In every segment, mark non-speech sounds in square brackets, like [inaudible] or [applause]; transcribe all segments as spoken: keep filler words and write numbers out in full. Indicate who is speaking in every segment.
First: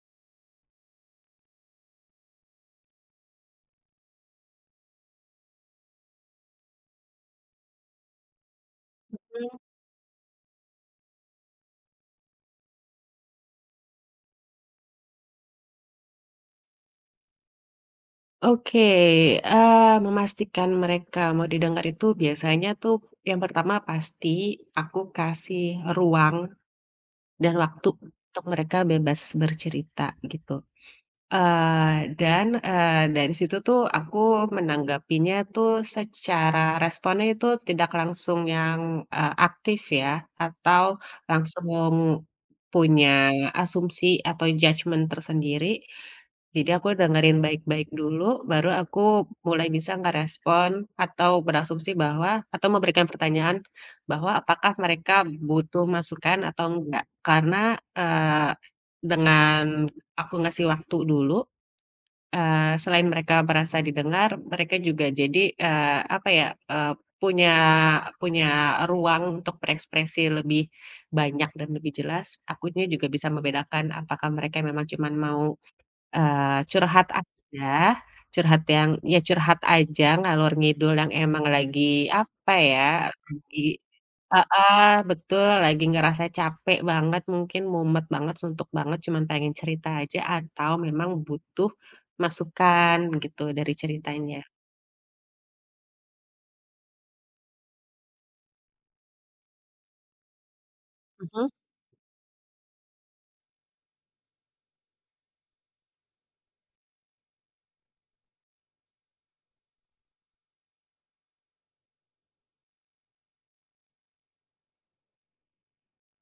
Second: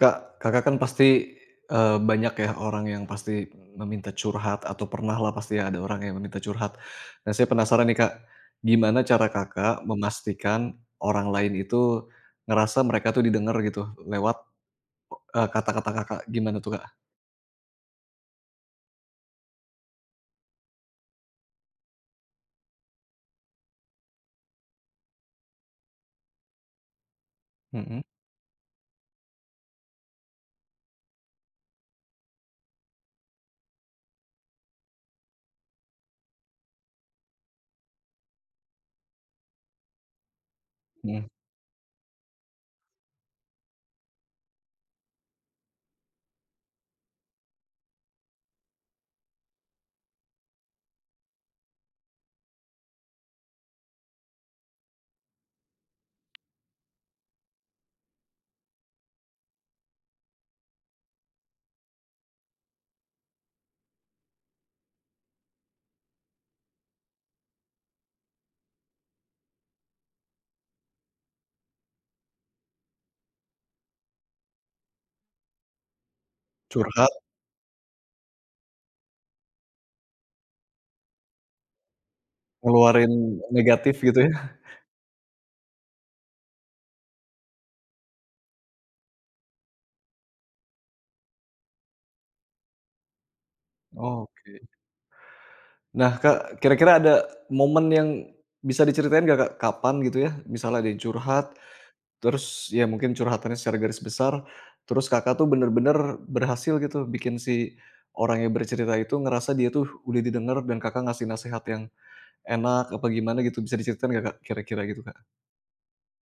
Speaker 1: Kak, Kakak kan pasti, eee, banyak ya orang yang pasti meminta curhat atau pernah lah pasti ya ada orang yang meminta curhat. Nah, saya penasaran nih, Kak, gimana cara Kakak memastikan orang lain itu ngerasa mereka tuh didengar gitu lewat, eee, kata-kata Kakak gimana tuh, Kak?
Speaker 2: Oke, eee, memastikan mereka mau didengar itu biasanya tuh yang pertama pasti aku kasih ruang dan waktu
Speaker 1: Mhm
Speaker 2: untuk mereka bebas bercerita gitu, eee, dan, eee, dari situ tuh aku menanggapinya tuh secara responnya itu tidak langsung yang, eee, aktif ya atau
Speaker 1: mhm.
Speaker 2: langsung punya asumsi atau judgement tersendiri. Jadi aku dengerin baik-baik dulu, baru aku mulai bisa ngerespon atau berasumsi bahwa atau memberikan pertanyaan bahwa apakah mereka butuh masukan atau enggak. Karena, eee, dengan aku ngasih waktu dulu, eee, selain mereka merasa didengar, mereka juga jadi, eee, apa ya, eee, punya punya ruang untuk berekspresi lebih banyak dan lebih jelas. Akunya juga bisa membedakan apakah mereka memang cuman mau Eee, curhat
Speaker 1: Curhat,
Speaker 2: aja, curhat yang ya curhat aja ngalor ngidul yang emang lagi apa ya,
Speaker 1: ngeluarin
Speaker 2: lagi
Speaker 1: negatif gitu ya?
Speaker 2: heeh, betul, lagi ngerasa capek banget mungkin, mumet banget, suntuk banget, cuman pengen cerita aja atau memang butuh masukan gitu dari ceritanya.
Speaker 1: Oke. Nah, Kak, kira-kira ada momen yang bisa diceritain gak Kak, kapan gitu ya, misalnya ada yang
Speaker 2: Mhm.
Speaker 1: curhat. Terus ya mungkin curhatannya secara garis besar, terus Kakak tuh bener-bener berhasil gitu bikin si orang yang bercerita itu ngerasa dia tuh udah didengar dan Kakak ngasih nasihat yang enak apa gimana gitu, bisa diceritain nggak Kak kira-kira gitu Kak?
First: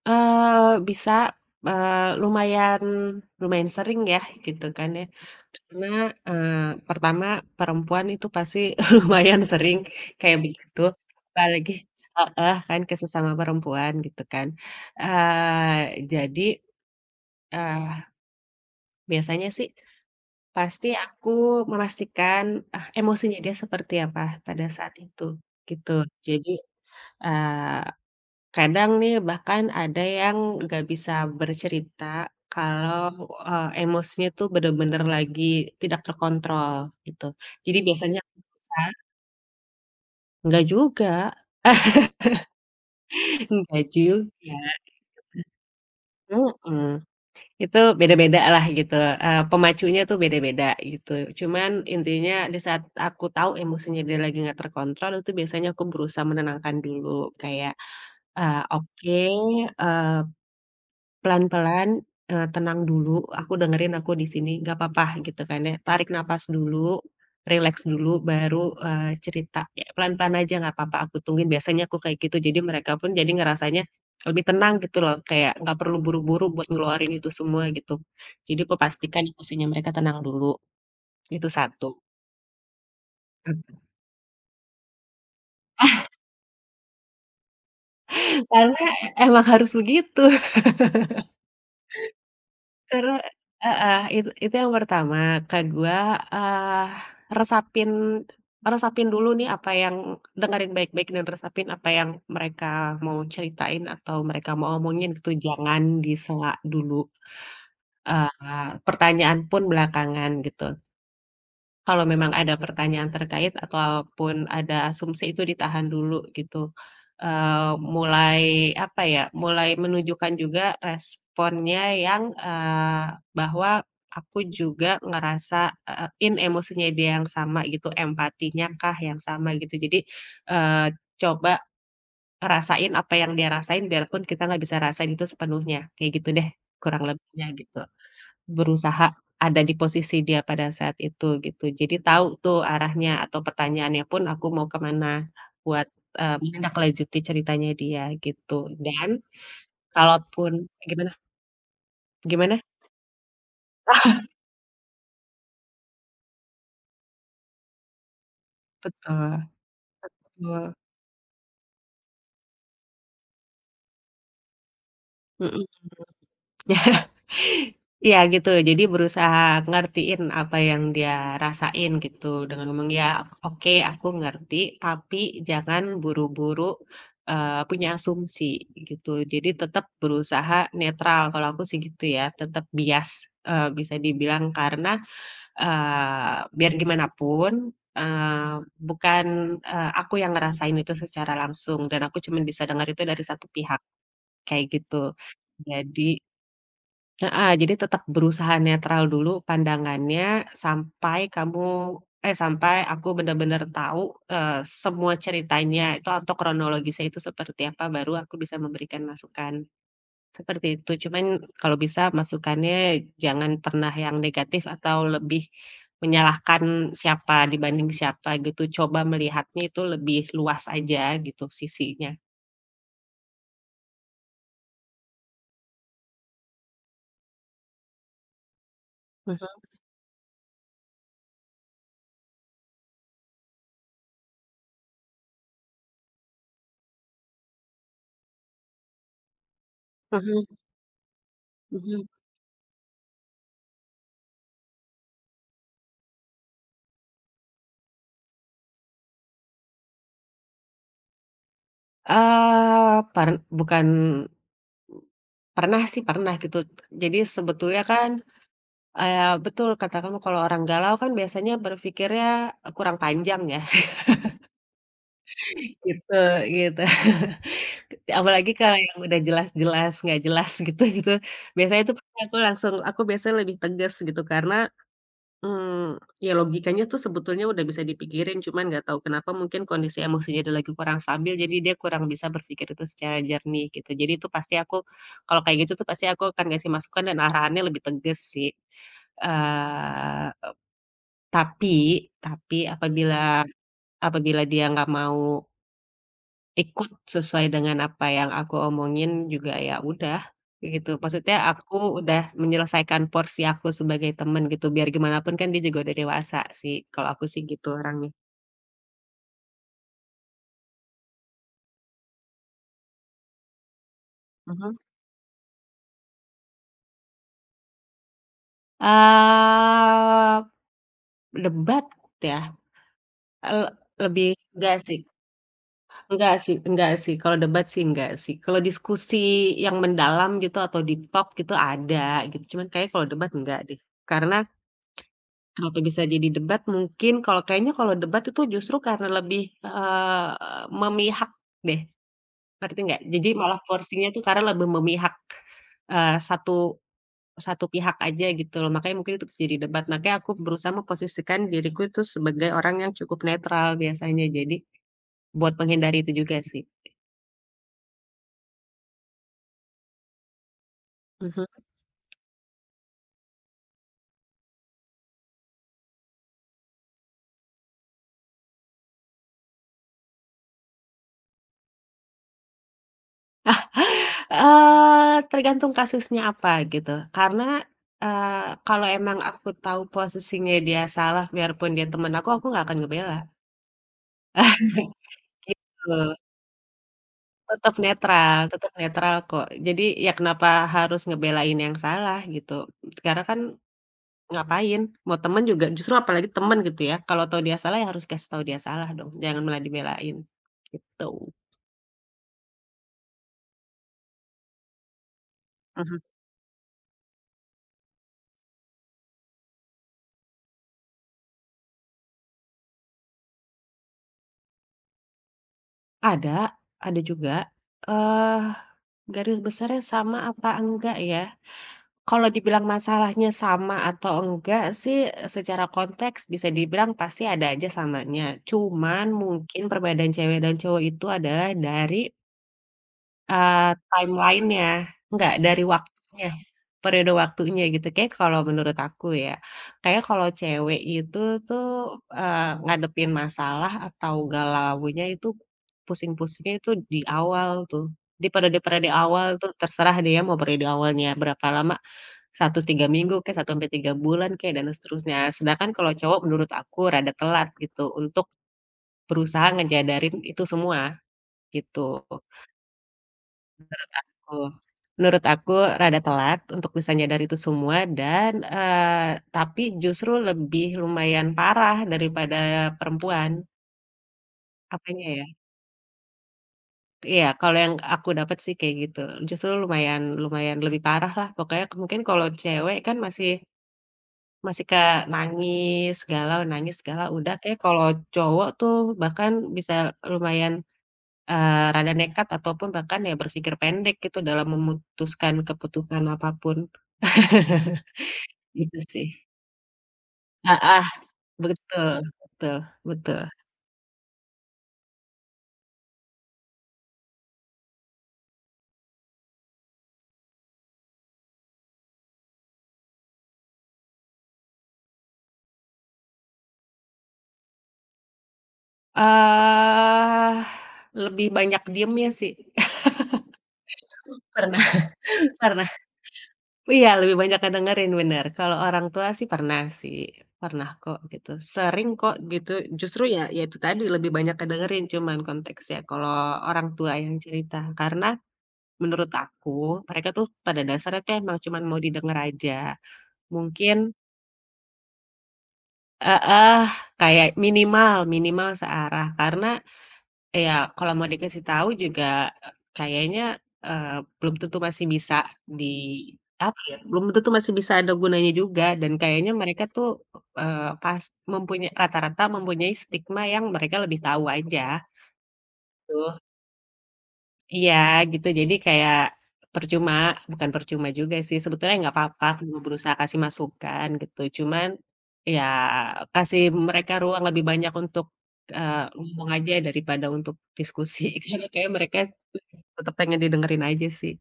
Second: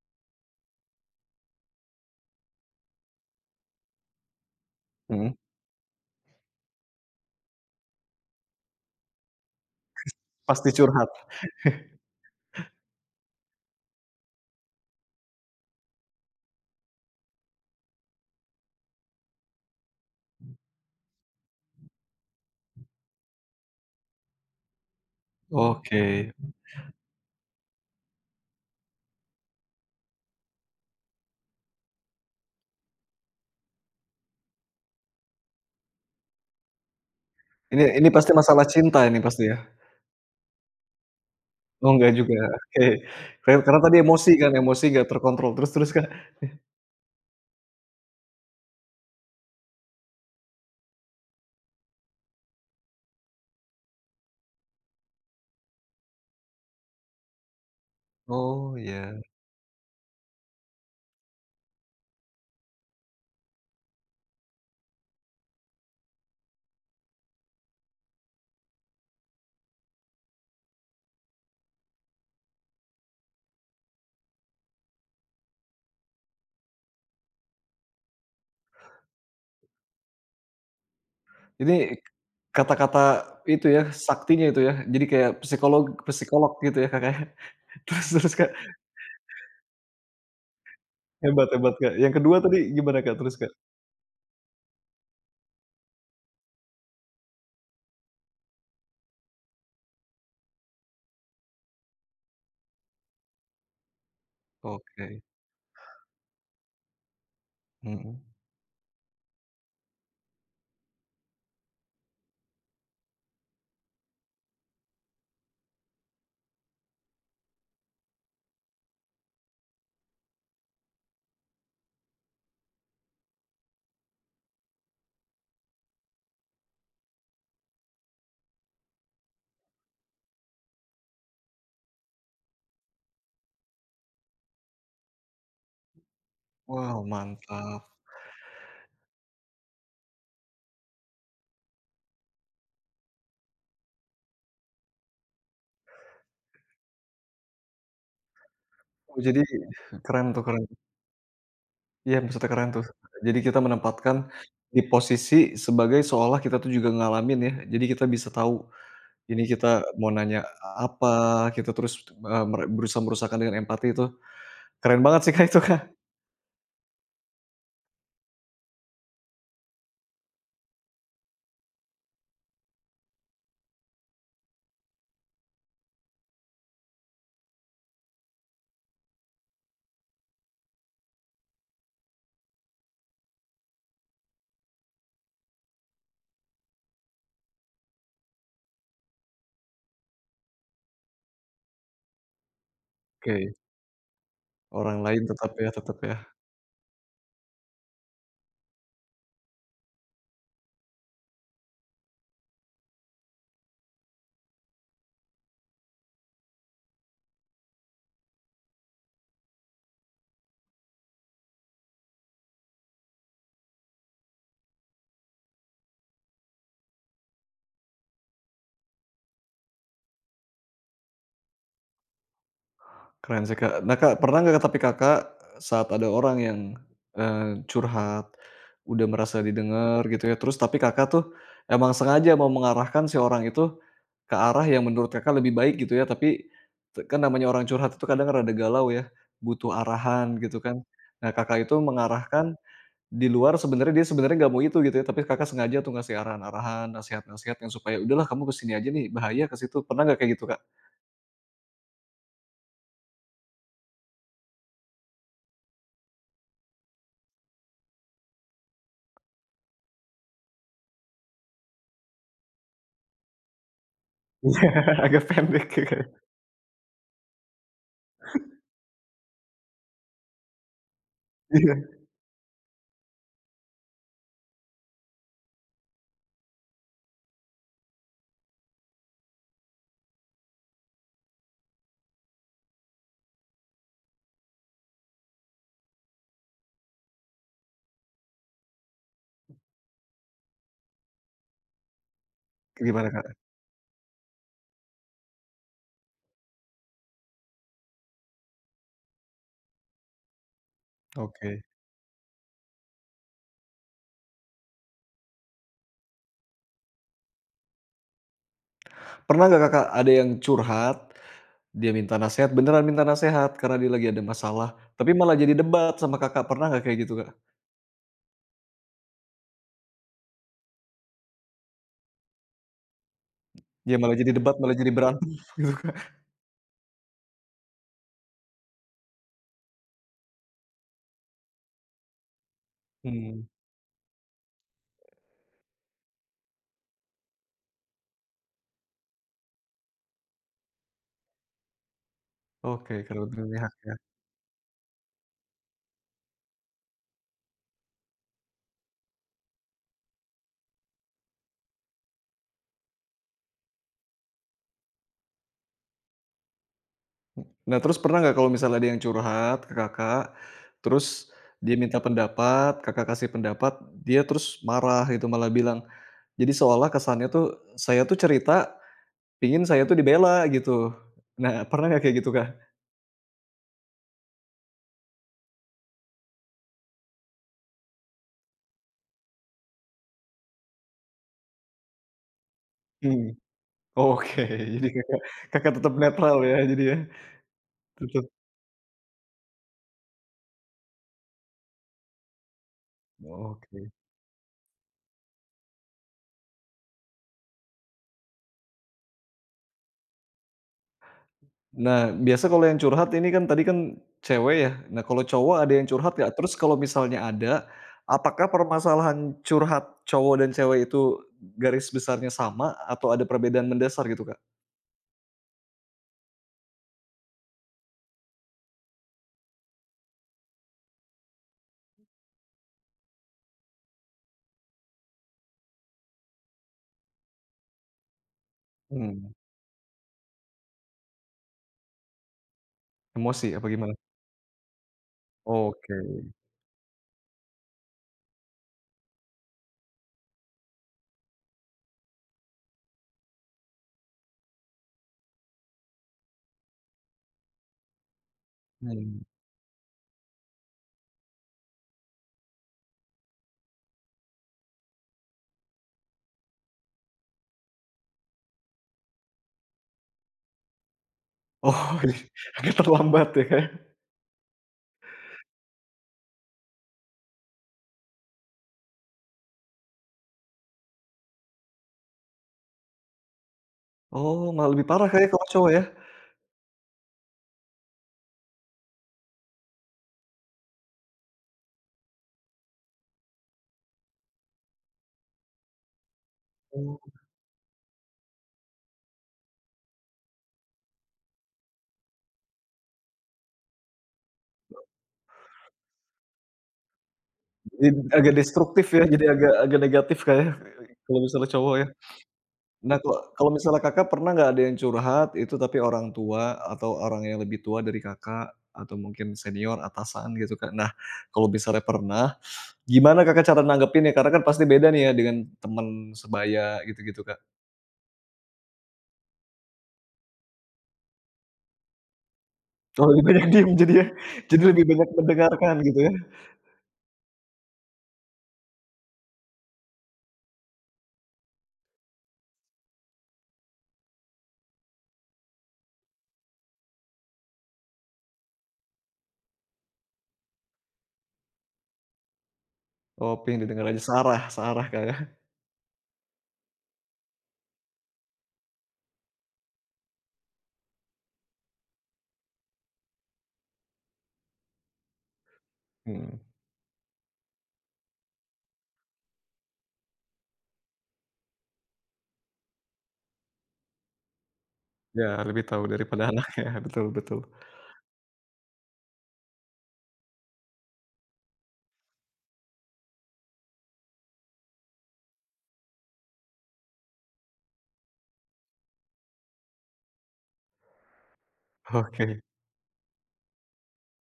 Speaker 2: Eee, bisa, eee, lumayan lumayan sering ya gitu kan ya.
Speaker 1: Mhm,
Speaker 2: Karena, eee, pertama perempuan itu pasti [laughs] lumayan sering kayak
Speaker 1: pasti
Speaker 2: begitu,
Speaker 1: curhat?
Speaker 2: apalagi heeh, kan ke sesama perempuan gitu kan. Eee, jadi, eee, biasanya sih pasti aku memastikan, ah, emosinya dia seperti apa pada saat itu, gitu.
Speaker 1: Oke.
Speaker 2: Jadi, eee kadang nih bahkan ada yang nggak bisa bercerita kalau, eee, emosinya tuh bener-bener lagi tidak terkontrol gitu. Jadi
Speaker 1: Ini ini
Speaker 2: biasanya
Speaker 1: pasti masalah cinta
Speaker 2: [unintelligible]
Speaker 1: ini pasti ya?
Speaker 2: enggak juga,
Speaker 1: Oh
Speaker 2: [laughs]
Speaker 1: nggak juga, oke. Kar karena
Speaker 2: enggak
Speaker 1: tadi
Speaker 2: juga,
Speaker 1: emosi kan, emosi nggak terkontrol, terus terus Kak?
Speaker 2: mhm. Itu beda-beda lah gitu, eee, pemacunya tuh beda-beda gitu. Cuman intinya di saat aku tahu emosinya dia lagi nggak terkontrol, itu biasanya aku berusaha menenangkan dulu kayak, eee,
Speaker 1: Oh,
Speaker 2: "Oke,
Speaker 1: iya.
Speaker 2: eee" Pelan-pelan, eee, tenang dulu, aku dengerin aku di sini, nggak papa gitu kan ya. Tarik napas dulu, rileks dulu, baru, eee, cerita. Ya pelan-pelan aja nggak papa, aku tungguin, biasanya aku kayak gitu. Jadi mereka pun jadi ngerasanya lebih tenang gitu loh, kayak nggak perlu buru-buru buat ngeluarin itu semua gitu. Jadi aku pastikan emosinya mereka tenang dulu, itu
Speaker 1: Ini
Speaker 2: satu.
Speaker 1: kata-kata itu ya, saktinya itu ya. Jadi kayak psikolog psikolog gitu ya, Kakak, ya. [laughs] Terus terus, Kak,
Speaker 2: Karena emang harus begitu.
Speaker 1: hebat hebat, Kak. Yang kedua tadi gimana,
Speaker 2: Karena
Speaker 1: Kak? Terus, Kak?
Speaker 2: heeh, itu itu yang pertama, kedua, eee, resapin resapin dulu nih apa yang dengerin baik-baik dan resapin apa yang mereka mau ceritain atau mereka mau omongin
Speaker 1: Oke,
Speaker 2: gitu, jangan disela dulu,
Speaker 1: mhm.
Speaker 2: eee, pertanyaan pun belakangan gitu. Kalau memang ada pertanyaan terkait ataupun ada asumsi itu ditahan dulu gitu, eee, mulai apa ya, mulai menunjukkan juga responnya yang, eee, bahwa aku juga ngerasa, eee, in emosinya dia yang sama gitu, empatinya kah yang sama gitu. Jadi, eee, coba rasain apa yang dia rasain biarpun kita nggak bisa rasain itu sepenuhnya, kayak gitu deh kurang
Speaker 1: Wow,
Speaker 2: lebihnya gitu.
Speaker 1: mantap.
Speaker 2: Berusaha ada di posisi dia pada saat itu gitu. Jadi tahu tuh arahnya atau pertanyaannya pun aku mau kemana buat, eee, menindaklanjuti ceritanya dia gitu dan
Speaker 1: Oh, jadi [laughs] keren tuh
Speaker 2: kalaupun
Speaker 1: keren.
Speaker 2: gimana
Speaker 1: Iya, maksudnya
Speaker 2: gimana?
Speaker 1: keren tuh. Jadi kita menempatkan di posisi sebagai seolah kita tuh juga ngalamin ya. Jadi kita bisa tahu ini
Speaker 2: Betul,
Speaker 1: kita mau nanya
Speaker 2: betul,
Speaker 1: apa, kita terus, eee, mere berusaha merusakkan dengan empati itu. Keren banget sih, Kak, itu, Kak.
Speaker 2: mhm. [laughs] Iya gitu, jadi berusaha ngertiin apa yang dia rasain gitu, dengan ngomong, "Ya oke aku ngerti, tapi jangan buru-buru, eee, punya asumsi," gitu. Jadi tetap berusaha netral, kalau aku sih gitu ya, tetap bias, eee, bisa dibilang karena, eee, biar gimana pun, eee, bukan, eee, aku yang ngerasain itu secara langsung dan aku cuman bisa dengar itu dari satu
Speaker 1: Oke,
Speaker 2: pihak, kayak gitu.
Speaker 1: orang lain tetap ya tetap ya.
Speaker 2: Jadi heeh, jadi tetap berusaha netral dulu pandangannya sampai kamu eh, sampai aku benar-benar tahu, eee, semua ceritanya itu atau kronologisnya itu seperti apa, baru aku bisa memberikan masukan, seperti itu. Cuman kalau bisa masukannya jangan pernah yang negatif atau lebih menyalahkan siapa dibanding siapa gitu, coba melihatnya itu lebih luas aja gitu sisinya.
Speaker 1: Keren sih, Kak. Nah, Kak, pernah nggak tapi Kakak saat ada orang yang, eee, curhat, udah merasa
Speaker 2: Mhm
Speaker 1: didengar gitu ya, terus tapi Kakak tuh emang sengaja mau mengarahkan si orang itu ke arah yang menurut Kakak lebih baik gitu ya, tapi te kan namanya orang curhat itu kadang rada galau ya, butuh arahan
Speaker 2: mhm
Speaker 1: gitu kan. Nah, Kakak itu
Speaker 2: mhm.
Speaker 1: mengarahkan di luar sebenarnya dia sebenarnya nggak mau itu gitu ya, tapi Kakak sengaja tuh ngasih arahan-arahan, nasehat-nasehat yang supaya, "Udahlah kamu kesini aja nih, bahaya ke situ." Pernah nggak kayak gitu, Kak? [laughs]
Speaker 2: Eee, par bukan Pernah sih, pernah gitu. Jadi sebetulnya kan, eee, betul kata kamu kalau orang galau kan biasanya berpikirnya, kurang panjang ya,
Speaker 1: Iya, agak pendek
Speaker 2: [laughs]
Speaker 1: ya, Kak.
Speaker 2: gitu gitu. Apalagi kalau yang udah jelas-jelas nggak jelas gitu gitu, biasanya
Speaker 1: Iya.
Speaker 2: itu pasti aku langsung aku biasanya lebih tegas gitu, karena mmm, ya logikanya tuh sebetulnya udah bisa dipikirin, cuman nggak tahu kenapa mungkin kondisi emosinya dia lagi kurang stabil, jadi dia kurang bisa berpikir itu secara jernih gitu. Jadi itu pasti aku kalau kayak gitu tuh pasti aku akan ngasih masukan dan arahannya lebih tegas sih. Eee, tapi tapi
Speaker 1: Gimana,
Speaker 2: apabila
Speaker 1: Kak?
Speaker 2: apabila dia nggak mau ikut sesuai dengan apa yang aku omongin juga ya udah, gitu. Maksudnya
Speaker 1: Oke.
Speaker 2: aku udah menyelesaikan porsi aku sebagai teman gitu, biar gimana pun kan dia juga udah dewasa sih, kalau aku sih gitu orangnya.
Speaker 1: Pernah nggak Kakak ada yang curhat, dia minta nasehat, beneran minta nasehat karena dia lagi ada masalah,
Speaker 2: Mhm.
Speaker 1: tapi malah jadi debat sama Kakak, pernah nggak kayak gitu, Kak?
Speaker 2: Eee, debat ya, eee,
Speaker 1: Ya malah
Speaker 2: lebih
Speaker 1: jadi debat,
Speaker 2: enggak
Speaker 1: malah jadi
Speaker 2: sih
Speaker 1: berantem [laughs] gitu, Kak?
Speaker 2: enggak sih enggak sih, kalau debat sih enggak sih. Kalau diskusi yang mendalam gitu atau deep talk gitu ada gitu, cuman kayaknya kalau debat
Speaker 1: Mmm,
Speaker 2: enggak deh. Karena kenapa bisa jadi debat mungkin kalau kayaknya kalau debat itu justru karena lebih, eee, memihak deh, ngerti
Speaker 1: oke,
Speaker 2: nggak?
Speaker 1: kedua
Speaker 2: Jadi
Speaker 1: belah
Speaker 2: malah
Speaker 1: pihak ya.
Speaker 2: porsinya itu karena lebih memihak, eee, satu satu pihak aja gitu loh, makanya mungkin itu bisa jadi debat. Makanya aku berusaha memposisikan diriku itu sebagai orang yang cukup netral biasanya, jadi buat menghindari itu juga sih.
Speaker 1: Nah, terus pernah nggak kalau misalnya ada yang curhat ke Kakak, terus
Speaker 2: Mhm.
Speaker 1: dia minta pendapat, Kakak kasih pendapat, dia terus marah gitu, malah bilang jadi seolah kesannya tuh, saya tuh cerita, pingin saya tuh dibela gitu. Nah, pernah nggak kayak gitu, Kak?
Speaker 2: Eee, tergantung kasusnya apa gitu, karena, eee, kalau emang aku tahu posisinya dia salah biarpun dia teman aku, aku nggak akan ngebela.
Speaker 1: Mmm. Oke, jadi
Speaker 2: [laughs]
Speaker 1: Kakak
Speaker 2: Gitu,
Speaker 1: Kakak tetap netral ya jadi ya?
Speaker 2: tetap
Speaker 1: Tetap
Speaker 2: netral tetap netral kok. Jadi, ya kenapa harus ngebelain yang salah gitu. Karena kan
Speaker 1: oke.
Speaker 2: ngapain, mau temen juga justru apalagi temen gitu ya, kalau tahu dia salah ya harus kasih tahu dia salah dong, jangan malah dibelain, gitu.
Speaker 1: Nah, biasa kalau yang curhat ini kan tadi kan cewek ya, nah kalau cowok ada yang
Speaker 2: Mhm.
Speaker 1: curhat nggak? Terus kalau misalnya ada, apakah permasalahan curhat cowok dan cewek itu garis besarnya sama atau ada perbedaan mendasar gitu, Kak?
Speaker 2: Ada ada juga, eee, garis besarnya sama apa enggak ya? Kalau dibilang masalahnya sama atau enggak sih, secara konteks bisa dibilang pasti ada aja samanya. Cuman
Speaker 1: Mmm,
Speaker 2: mungkin perbedaan cewek dan cowok itu adalah dari,
Speaker 1: emosi apa
Speaker 2: eee,
Speaker 1: gimana?
Speaker 2: timeline-nya, enggak, dari
Speaker 1: Oke,
Speaker 2: waktunya, periode waktunya gitu. Kayak kalau menurut aku ya, kayak kalau cewek itu tuh, eee, ngadepin masalah atau galaunya itu, pusing-pusingnya itu di awal tuh, di periode-periode
Speaker 1: mmm.
Speaker 2: awal
Speaker 1: [laughs]
Speaker 2: tuh, terserah dia mau periode awalnya berapa lama satu tiga minggu kek, satu sampai tiga bulan kek, dan seterusnya. Sedangkan kalau cowok menurut aku rada telat gitu untuk berusaha ngejadarin itu semua,
Speaker 1: Oh,
Speaker 2: gitu.
Speaker 1: agak terlambat ya, Kak, ya?
Speaker 2: Menurut aku menurut aku rada telat untuk bisa nyadar itu semua dan, eee, tapi justru lebih lumayan parah daripada perempuan.
Speaker 1: Oh, malah lebih
Speaker 2: Apanya
Speaker 1: parah Kak
Speaker 2: ya?
Speaker 1: ya kalau cowok ya?
Speaker 2: Iya, kalau yang aku dapat sih kayak gitu. Justru lumayan lumayan lebih parah lah. Pokoknya mungkin kalau cewek kan masih masih ke nangis, galau, nangis, galau,
Speaker 1: Oh.
Speaker 2: udah kayak kalau cowok tuh bahkan bisa lumayan, eee, rada nekat ataupun bahkan ya berpikir pendek gitu dalam memutuskan keputusan apapun. [laughs]
Speaker 1: Id agak
Speaker 2: Gitu
Speaker 1: destruktif ya,
Speaker 2: sih.
Speaker 1: jadi agak agak negatif Kak ya,
Speaker 2: Heeh,
Speaker 1: kalau misalnya cowok ya.
Speaker 2: betul betul
Speaker 1: Nah kalau
Speaker 2: betul.
Speaker 1: kalau misalnya Kakak pernah nggak ada yang curhat itu tapi orang tua atau orang yang lebih tua dari Kakak, atau mungkin senior, atasan gitu Kak. Nah kalau misalnya pernah, gimana Kakak cara nanggepinnya? Karena kan pasti beda nih ya dengan teman sebaya gitu-gitu Kak.
Speaker 2: Eee, lebih banyak diemnya sih. [laughs]
Speaker 1: Oh lebih banyak diem jadi ya,
Speaker 2: Pernah
Speaker 1: jadi lebih banyak
Speaker 2: pernah.
Speaker 1: mendengarkan gitu ya?
Speaker 2: Iya, lebih banyak ke dengerin, bener. Kalau orang tua sih pernah sih, pernah kok gitu, sering kok gitu. Justru ya ya itu tadi, lebih banyak ke cuman konteksnya kalau orang tua yang cerita. Karena menurut aku, mereka tuh pada dasarnya tuh emang cuman mau didengar aja.
Speaker 1: Oh pengen
Speaker 2: Mungkin
Speaker 1: didengar aja, searah searah Kak ya?
Speaker 2: heeh, kayak minimal minimal searah. Karena iya, kalau mau dikasih tahu juga, eee, kayaknya, eee, belum tentu masih bisa di
Speaker 1: Mhm,
Speaker 2: apa ya, belum tentu masih bisa ada gunanya juga dan kayaknya mereka tuh, eee, pas mempunya rata-rata mempunyai stigma yang mereka lebih tahu aja,
Speaker 1: ya lebih tahu
Speaker 2: gitu.
Speaker 1: daripada anaknya, [laughs] betul betul.
Speaker 2: Iya, gitu. Jadi kayak percuma, bukan percuma juga sih, sebetulnya nggak apa-apa kalau berusaha kasih masukan gitu, cuman ya kasih mereka ruang lebih banyak untuk, eee, ngomong aja daripada untuk diskusi, [laughs] karena kayaknya mereka
Speaker 1: Oke.
Speaker 2: tetep pengen didengerin aja sih,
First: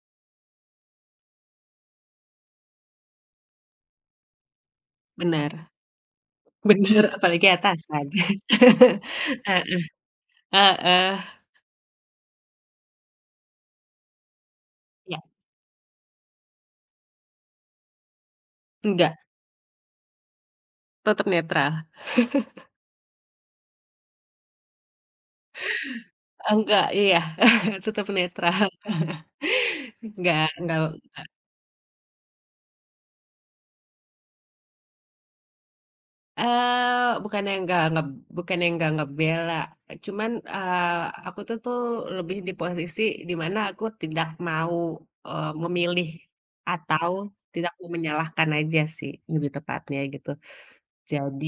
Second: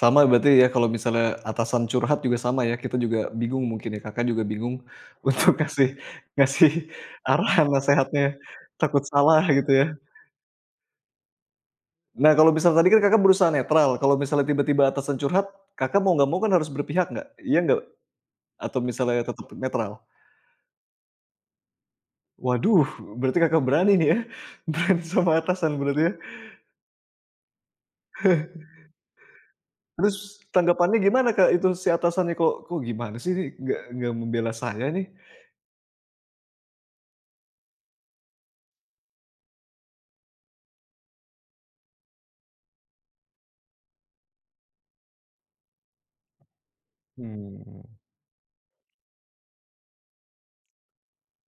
Speaker 1: Sama berarti ya kalau misalnya atasan curhat juga sama ya, kita juga bingung mungkin ya, Kakak juga bingung [laughs] untuk
Speaker 2: bener
Speaker 1: ngasih ngasih
Speaker 2: bener, [laughs] apalagi
Speaker 1: arahan,
Speaker 2: atasan.
Speaker 1: nasehatnya, takut salah gitu
Speaker 2: Heeh
Speaker 1: ya.
Speaker 2: [laughs] heeh,
Speaker 1: Nah kalau misal tadi kan Kakak berusaha netral, kalau misalnya tiba-tiba atasan
Speaker 2: ya,
Speaker 1: curhat, Kakak mau nggak mau kan harus berpihak nggak? Iya nggak? Atau
Speaker 2: enggak,
Speaker 1: misalnya tetap netral?
Speaker 2: tetep netral.
Speaker 1: Waduh, berarti Kakak berani nih ya, [laughs] berani sama atasan berarti ya.
Speaker 2: Enggak, iya, [laughs] tetep
Speaker 1: [laughs]
Speaker 2: netral,
Speaker 1: Terus
Speaker 2: enggak enggak,
Speaker 1: tanggapannya gimana Kak itu si atasannya, "Kok kok gimana sih ini nggak nggak membela saya nih?"
Speaker 2: eee, bukannya enggak ngeb bukannya enggak ngebela, cuman, eee, aku tuh tuh lebih di posisi di mana aku tidak mau, eee, memilih atau tidak
Speaker 1: Mmm,
Speaker 2: mau menyalahkan aja sih, lebih tepatnya gitu. Jadi,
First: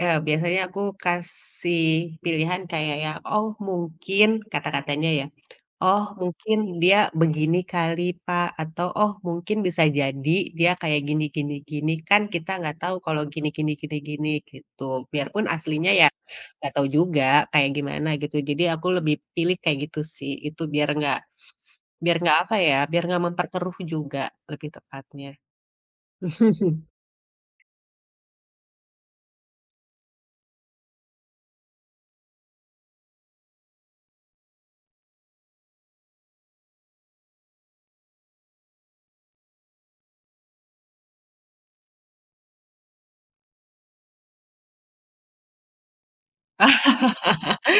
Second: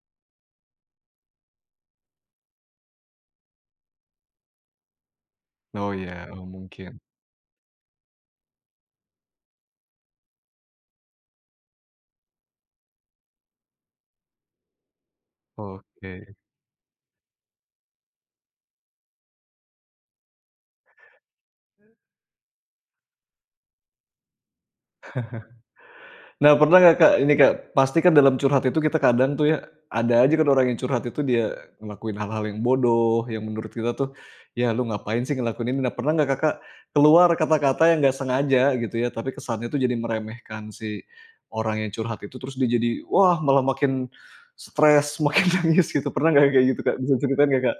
Speaker 2: eee, biasanya aku kasih pilihan kayak ya, "Oh mungkin," kata-katanya ya,
Speaker 1: oh
Speaker 2: "Oh
Speaker 1: ya, oh
Speaker 2: mungkin dia
Speaker 1: mungkin.
Speaker 2: begini kali Pak," atau, "Oh mungkin bisa jadi dia kayak gini gini gini, kan kita nggak tahu kalau gini gini gini gini," gitu. Biarpun aslinya ya
Speaker 1: Oke.
Speaker 2: nggak tahu juga kayak gimana gitu, jadi aku lebih pilih kayak gitu sih, itu biar nggak biar nggak apa ya, biar nggak memperkeruh juga lebih tepatnya.
Speaker 1: Nah, pernah
Speaker 2: [laughs]
Speaker 1: nggak, Kak, ini, Kak, pasti kan dalam curhat itu kita kadang tuh ya, ada aja kan orang yang curhat itu dia ngelakuin hal-hal yang bodoh, yang menurut kita tuh, "Ya, lu ngapain sih ngelakuin ini?" Nah, pernah nggak Kakak keluar kata-kata yang nggak sengaja gitu ya, tapi kesannya tuh jadi meremehkan si orang yang curhat itu, terus dia jadi, wah, malah makin stres, [laughs] makin nangis gitu. Pernah nggak kayak gitu,
Speaker 2: Ah,
Speaker 1: Kak? Bisa ceritain nggak, Kak?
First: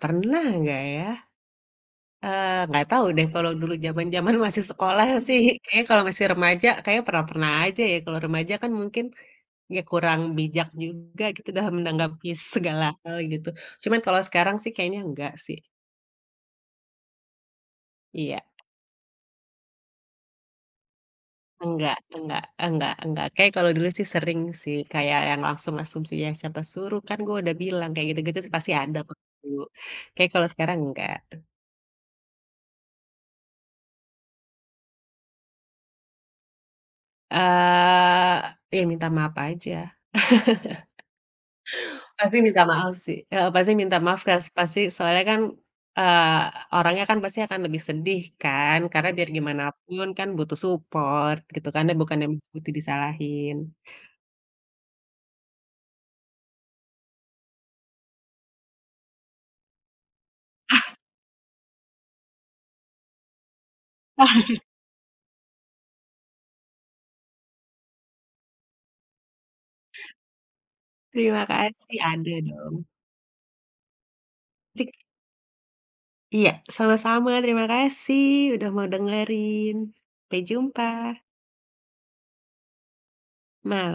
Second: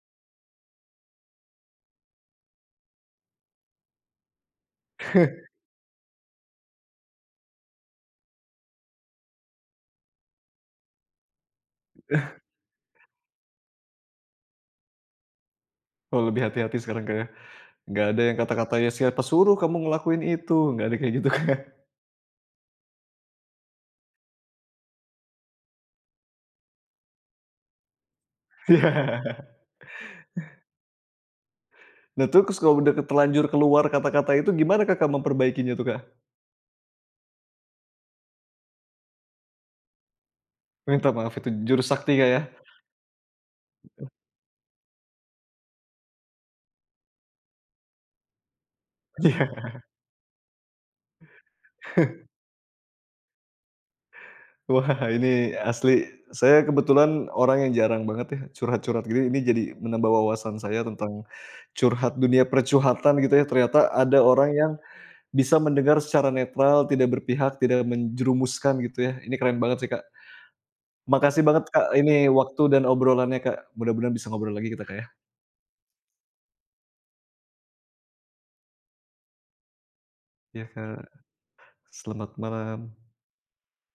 Speaker 2: pernah nggak ya? Eee, nggak tahu deh kalau dulu zaman-zaman masih sekolah sih, kayaknya kalau masih remaja kayaknya pernah-pernah aja ya, kalau remaja kan mungkin ya kurang bijak juga gitu dalam menanggapi
Speaker 1: [laughs]
Speaker 2: segala hal gitu. Cuman kalau sekarang sih kayaknya enggak sih.
Speaker 1: Oh, lebih hati-hati sekarang, Kak, ya? Nggak ada yang
Speaker 2: Iya,
Speaker 1: kata-katanya, "Siapa suruh kamu ngelakuin itu?" Nggak ada kayak gitu, Kak? [laughs]
Speaker 2: enggak enggak enggak enggak. Kayak kalau dulu sih sering sih, kayak yang langsung asumsi, "Ya siapa suruh, kan gue udah bilang," kayak gitu-gitu sih pasti ada kok
Speaker 1: Iya.
Speaker 2: dulu. Kayaknya kalau sekarang enggak.
Speaker 1: Nah, terus kalau udah terlanjur keluar kata-kata itu gimana Kakak memperbaikinya tuh, Kak?
Speaker 2: Eee, ya minta maaf aja.
Speaker 1: Minta maaf itu jurus sakti, Kak,
Speaker 2: Pasti
Speaker 1: ya?
Speaker 2: minta maaf sih, heeh, pasti minta maaf kan pasti soalnya kan, eee, orangnya kan pasti akan lebih sedih kan, karena biar gimana
Speaker 1: Iya.
Speaker 2: pun kan butuh support gitu kan, dan bukannya butuh disalahin.
Speaker 1: Wah, ini asli saya kebetulan orang yang jarang banget ya curhat-curhat gini, ini jadi menambah wawasan saya tentang curhat dunia percuhatan gitu ya, ternyata ada orang
Speaker 2: [laughs]
Speaker 1: yang bisa mendengar secara netral, tidak berpihak, tidak menjerumuskan gitu ya. Ini keren banget sih, Kak.
Speaker 2: Terima
Speaker 1: Makasih banget, Kak,
Speaker 2: kasih,
Speaker 1: ini
Speaker 2: ada
Speaker 1: waktu
Speaker 2: dong.
Speaker 1: dan obrolannya, Kak. Mudah-mudahan bisa ngobrol lagi kita, Kak,
Speaker 2: Cik
Speaker 1: ya.
Speaker 2: iya, sama-sama, terima kasih udah mau dengerin. Sampai
Speaker 1: Iya,
Speaker 2: jumpa.
Speaker 1: Kak, selamat malam.
Speaker 2: Ma